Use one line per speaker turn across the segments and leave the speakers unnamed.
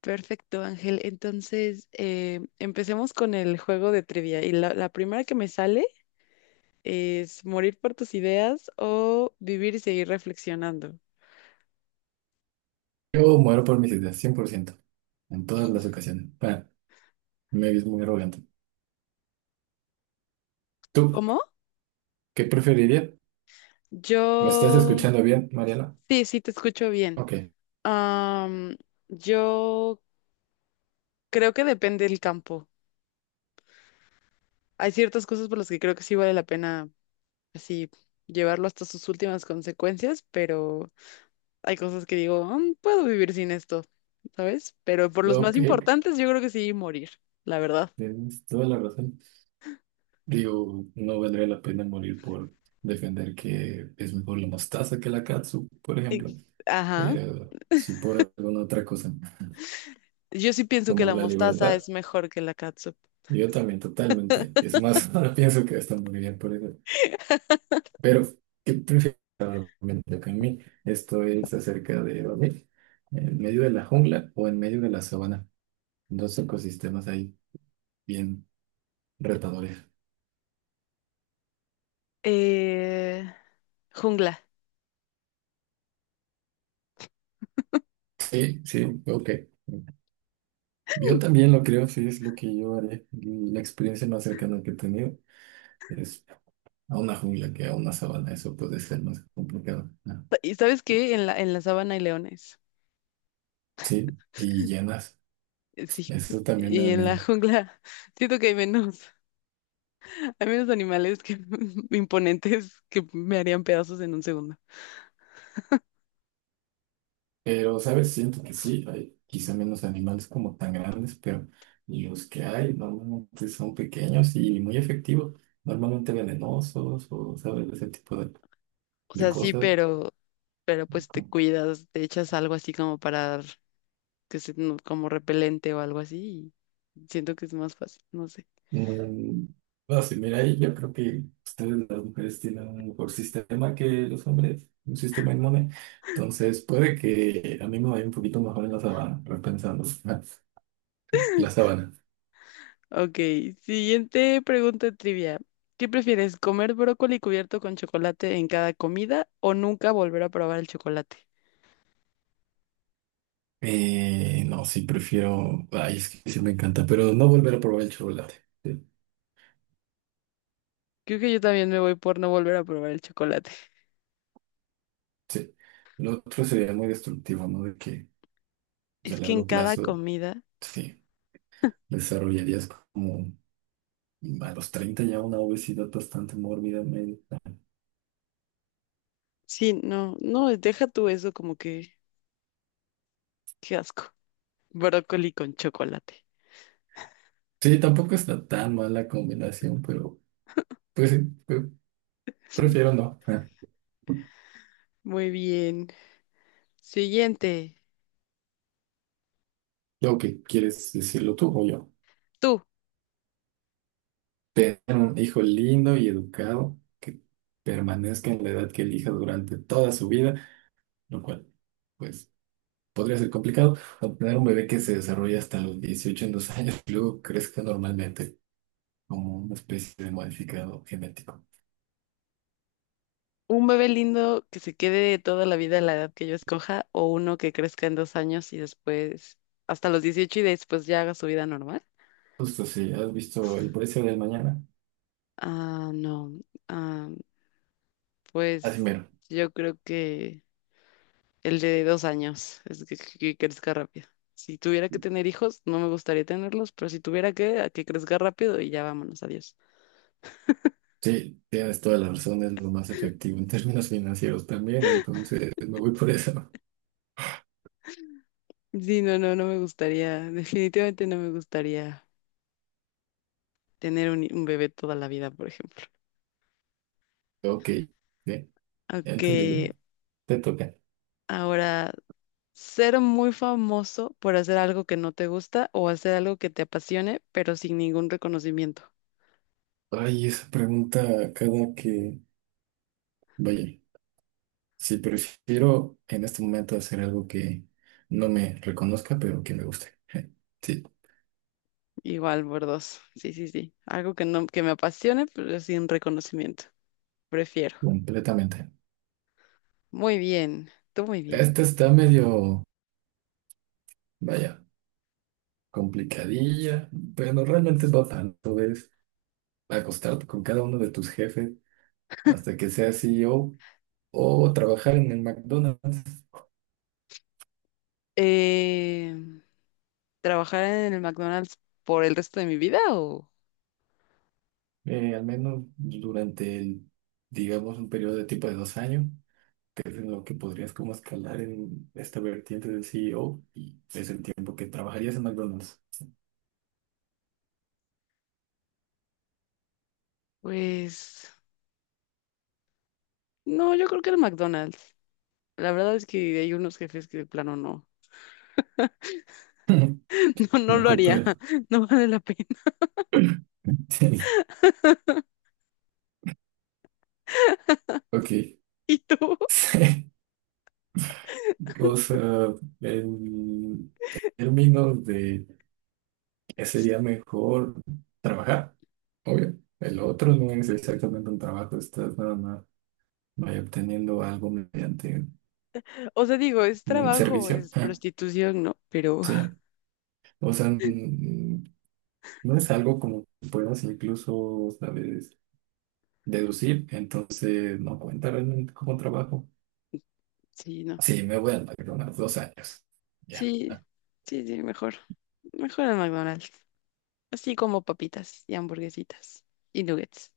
Perfecto, Ángel. Entonces, empecemos con el juego de trivia. Y la primera que me sale es morir por tus ideas o vivir y seguir reflexionando.
Yo muero por mis ideas, 100%, en todas las ocasiones. Bueno, me ves muy arrogante. ¿Tú
¿Cómo?
qué preferirías? ¿Me estás
Yo,
escuchando bien, Mariana?
sí, sí, te escucho bien.
Ok,
Am, yo creo que depende del campo. Hay ciertas cosas por las que creo que sí vale la pena así llevarlo hasta sus últimas consecuencias, pero hay cosas que digo, "Mm, puedo vivir sin esto, ¿sabes?" Pero por los más
ok,
importantes, yo creo que sí morir, la verdad.
tienes toda la razón. Digo, no valdría la pena morir por defender que es mejor la mostaza que la katsu, por ejemplo.
Ex- Ajá.
Pero si por alguna otra cosa,
Yo sí pienso que
como
la
la
mostaza
libertad,
es mejor que la catsup.
yo también totalmente. Es más, ahora pienso que hasta moriría por eso. Pero, ¿qué prefieres realmente? Para mí esto es acerca de, ¿vale? ¿En medio de la jungla o en medio de la sabana? Dos ecosistemas ahí bien retadores.
Eh, Jungla.
Sí, sí, ok. Yo también lo creo, sí, es lo que yo haré. La experiencia más cercana que he tenido es a una jungla que a una sabana. Eso puede ser más complicado.
¿Y sabes qué? En la sabana hay leones.
Sí, y llenas.
Sí.
Eso también me
Y
da
en la
miedo.
jungla siento que hay menos, hay menos animales que imponentes que me harían pedazos en un segundo.
Pero, ¿sabes? Siento que sí, hay quizá menos animales como tan grandes, pero los que hay normalmente son pequeños y muy efectivos, normalmente venenosos o, ¿sabes? Ese tipo
O
de
sea, sí,
cosas.
pero, pues te cuidas, te echas algo así como para que es como repelente o algo así. Y siento que es más fácil, no sé.
Mm, no sé, mira, ahí yo creo que ustedes las mujeres tienen un mejor sistema que los hombres, un sistema inmune. Entonces, puede que a mí me vaya un poquito mejor en la sabana, repensando la sabana.
Ok, siguiente pregunta trivia. ¿Qué prefieres, comer brócoli cubierto con chocolate en cada comida o nunca volver a probar el chocolate?
No, sí, prefiero. Ay, es que sí me encanta, pero no volver a probar el chocolate. Sí,
Creo que yo también me voy por no volver a probar el chocolate.
sí. Lo otro sería muy destructivo, ¿no? De que pues, a
Es que en
largo
cada
plazo,
comida,
sí, desarrollarías como a los 30 ya una obesidad bastante mórbida. Medio.
sí, no, no, deja tú eso como que, qué asco. Brócoli con chocolate.
Sí, tampoco está tan mala combinación, pero pues sí, pre- prefiero no.
Muy bien. Siguiente,
Luego que quieres decirlo tú o yo.
tú.
Tener un hijo lindo y educado que permanezca en la edad que elija durante toda su vida, lo cual. Pues podría ser complicado, obtener un bebé que se desarrolle hasta los 18 en dos años y luego crezca normalmente como una especie de modificado genético.
¿Un bebé lindo que se quede toda la vida a la edad que yo escoja o uno que crezca en 2 años y después hasta los 18 y después ya haga su vida normal?
Justo sí, has visto el precio del mañana.
Ah, no. Ah,
Así
pues
mero.
yo creo que el de dos años es que, crezca rápido. Si tuviera que tener hijos, no me gustaría tenerlos, pero si tuviera a que crezca rápido y ya vámonos, adiós.
Sí, tienes toda la razón, es lo más efectivo en términos financieros también, entonces me voy por eso.
Sí, no, no, no me gustaría, definitivamente no me gustaría tener un bebé toda la vida, por ejemplo.
Ok, bien, ya
Ok,
entendible. Te toca.
ahora, ser muy famoso por hacer algo que no te gusta o hacer algo que te apasione, pero sin ningún reconocimiento.
Ay, esa pregunta cada que... Vaya, si prefiero en este momento hacer algo que no me reconozca, pero que me guste. Sí,
Igual por dos. Sí, sí, sí. Algo que no, que me apasione, pero sin reconocimiento. Prefiero.
completamente.
Muy bien. Tú muy bien.
Esta está medio, vaya, complicadilla, pero no, realmente no tanto. Es acostarte con cada uno de tus jefes hasta que seas CEO o trabajar en el McDonald's,
Eh, ¿Trabajar en el McDonald's por el resto de mi vida o?
al menos durante el, digamos, un periodo de tiempo de dos años, que es en lo que podrías como escalar en esta vertiente del CEO y es el tiempo que trabajarías en McDonald's.
Pues no, yo creo que el McDonald's. La verdad es que hay unos jefes que de plano no, no, no
No
lo haría.
ocupa.
No vale la pena.
Ok.
¿Y tú?
O sea, en términos de que sería mejor trabajar, obvio. El otro no es exactamente un trabajo, estás nada más vaya obteniendo algo mediante
O sea, digo, es
un
trabajo,
servicio.
es prostitución, ¿no? Pero
Sí, o sea, no es algo como que puedas incluso, sabes, deducir, entonces no cuenta realmente como trabajo.
sí, no.
Sí, me voy al McDonald's dos años. Ya,
Sí,
ah,
sí, sí, mejor. Mejor al McDonald's. Así como papitas y hamburguesitas y nuggets.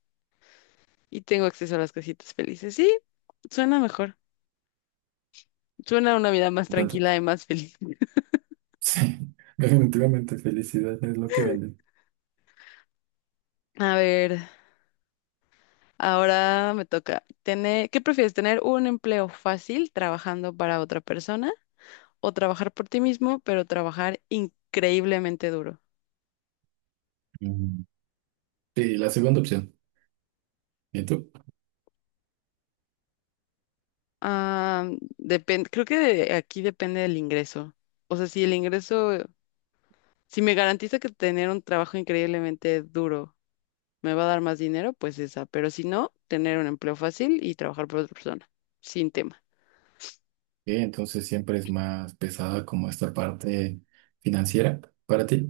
Y tengo acceso a las casitas felices. Sí, suena mejor. Suena a una vida más
¿Cuánto?
tranquila y más feliz.
Sí, definitivamente felicidad es lo que vende.
A ver, ahora me toca. ¿Qué prefieres? ¿Tener un empleo fácil trabajando para otra persona o trabajar por ti mismo, pero trabajar increíblemente duro?
Mm, Sí, la segunda opción. ¿Y tú?
Ah, depende, creo que aquí depende del ingreso. O sea, si me garantiza que tener un trabajo increíblemente duro me va a dar más dinero, pues esa. Pero si no, tener un empleo fácil y trabajar por otra persona, sin tema.
Entonces siempre es más pesada como esta parte financiera para ti.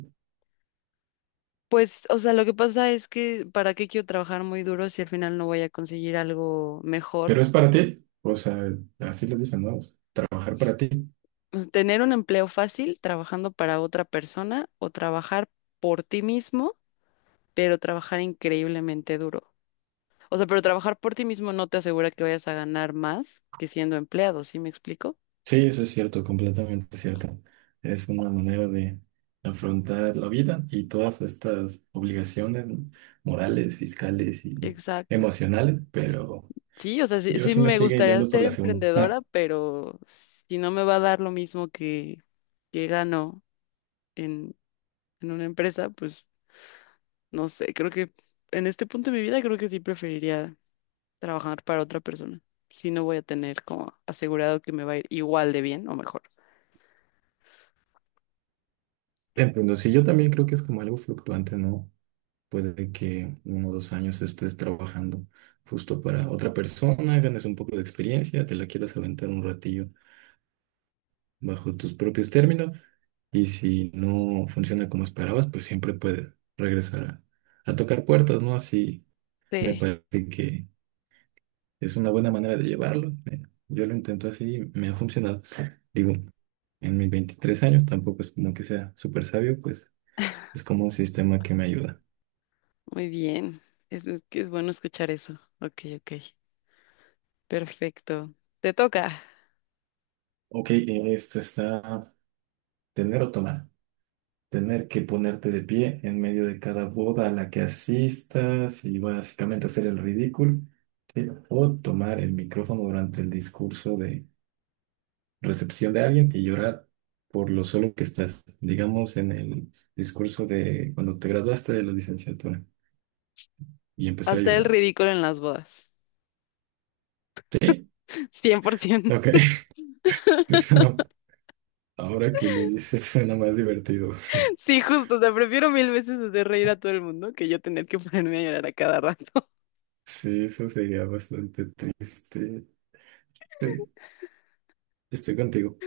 Pues, o sea, lo que pasa es que, ¿para qué quiero trabajar muy duro si al final no voy a conseguir algo mejor?
Pero es para ti. O sea, así lo dicen, ¿no? Es trabajar para ti.
Pues, tener un empleo fácil trabajando para otra persona o trabajar por ti mismo, pero trabajar increíblemente duro. O sea, pero trabajar por ti mismo no te asegura que vayas a ganar más que siendo empleado, ¿sí me explico?
Sí, eso es cierto, completamente cierto. Es una manera de afrontar la vida y todas estas obligaciones morales, fiscales y
Exacto.
emocionales, pero
Sí, o sea, sí,
yo
sí
sí me
me
sigue
gustaría
yendo por
ser
la segunda.
emprendedora, pero si no me va a dar lo mismo que, gano en, en una empresa, pues no sé, creo que en este punto de mi vida creo que sí preferiría trabajar para otra persona. Si no voy a tener como asegurado que me va a ir igual de bien o mejor.
Entiendo, sí, yo también creo que es como algo fluctuante, ¿no? Puede que uno o dos años estés trabajando justo para otra persona, ganes un poco de experiencia, te la quieras aventar un ratillo bajo tus propios términos y si no funciona como esperabas, pues siempre puedes regresar a tocar puertas, ¿no? Así me
Sí,
parece que es una buena manera de llevarlo. Yo lo intento así, y me ha funcionado. Digo, en mis 23 años tampoco es como que sea súper sabio, pues es como un sistema que me ayuda.
muy bien. es que es bueno escuchar eso. Ok, ok. Perfecto. Te toca.
Ok, este está tener o tomar. Tener que ponerte de pie en medio de cada boda a la que asistas y básicamente hacer el ridículo, ¿sí? O tomar el micrófono durante el discurso de recepción de alguien y llorar por lo solo que estás, digamos, en el discurso de cuando te graduaste de la licenciatura y empezar a
Hacer el
llorar.
ridículo en las bodas.
¿Sí?
100%.
Ok. Eso no. Ahora que lo dices suena más divertido.
Sí, justo, te prefiero mil veces hacer reír a todo el mundo que yo tener que ponerme a llorar a cada rato.
Sí, eso sería bastante triste. Sí, estoy contigo,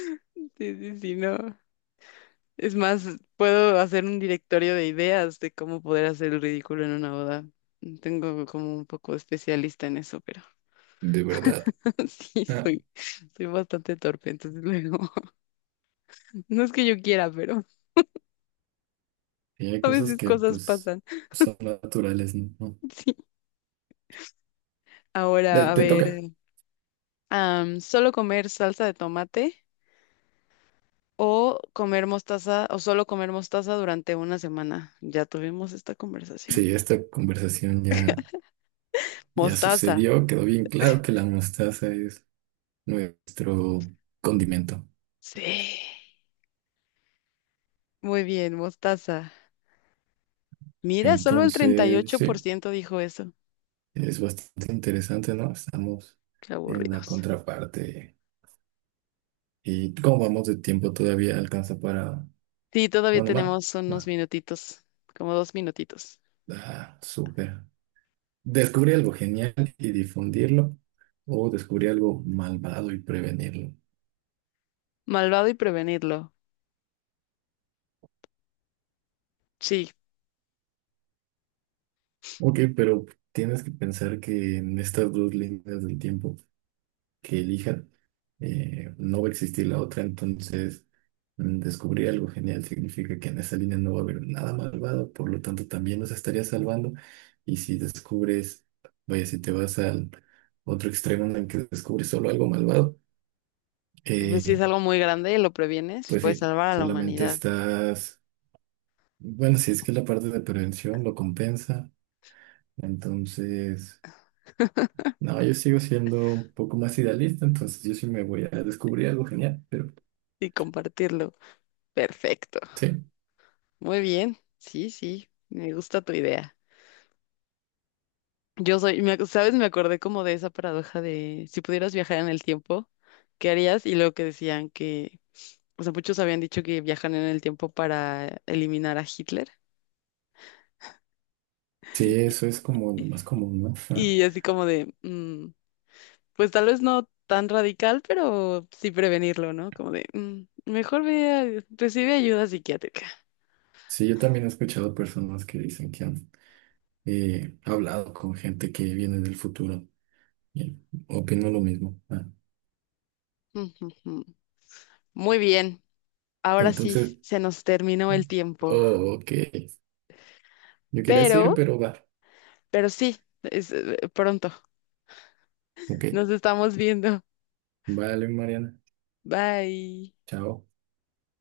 Sí, sí, sí, no. Es más, puedo hacer un directorio de ideas de cómo poder hacer el ridículo en una boda. Tengo como un poco especialista en eso, pero
de verdad.
sí,
Ah,
soy bastante torpe, entonces luego, no es que yo quiera, pero
Sí, hay
a
cosas
veces
que
cosas
pues
pasan.
son naturales, ¿no? No.
Sí.
Te,
Ahora, a
te
ver,
toca.
solo comer salsa de tomate, o comer mostaza, o solo comer mostaza durante una semana. Ya tuvimos esta conversación.
Sí, esta conversación ya, ya
Mostaza.
sucedió, quedó bien claro que la mostaza es nuestro condimento.
Sí. Muy bien, mostaza. Mira, solo el treinta y
Entonces,
ocho por
sí,
ciento dijo eso.
es bastante interesante, ¿no? Estamos
Qué
en la
aburridos.
contraparte. ¿Y cómo vamos de tiempo? Todavía alcanza para
Sí, todavía
una más.
tenemos unos
Va.
minutitos, como 2 minutitos.
Ah, súper. Descubrí algo genial y difundirlo, o descubrí algo malvado y prevenirlo.
Malvado y prevenirlo. Sí,
Ok, pero tienes que pensar que en estas dos líneas del tiempo que elija, no va a existir la otra, entonces descubrir algo genial significa que en esa línea no va a haber nada malvado, por lo tanto también nos estaría salvando. Y si descubres, vaya, si te vas al otro extremo en el que descubres solo algo malvado,
pues si
eh,
es algo muy grande y lo previenes,
pues
puedes
sí,
salvar a la
solamente
humanidad
estás, bueno, si es que la parte de prevención lo compensa, entonces... No, yo sigo siendo un poco más idealista, entonces yo sí me voy a descubrir algo genial, pero
y compartirlo. Perfecto.
sí,
Muy bien. Sí, sí, me gusta tu idea. Yo soy, me ac- ¿Sabes? Me acordé como de esa paradoja de si pudieras viajar en el tiempo, ¿qué harías? Y luego que decían que, o sea, muchos habían dicho que viajan en el tiempo para eliminar a Hitler.
sí, eso es como lo más común, ¿no? Ajá.
Y así como de, pues tal vez no tan radical, pero sí prevenirlo, ¿no? Como de, mejor recibe ayuda psiquiátrica.
Sí, yo también he escuchado personas que dicen que han hablado con gente que viene del futuro y opino lo mismo.
Ujú, ujú. Muy bien, ahora sí,
Entonces,
se nos terminó el tiempo,
oh, ok, yo quería seguir,
pero,
pero va,
pero sí, es pronto,
ok,
nos estamos viendo.
vale, Mariana,
Bye.
chao.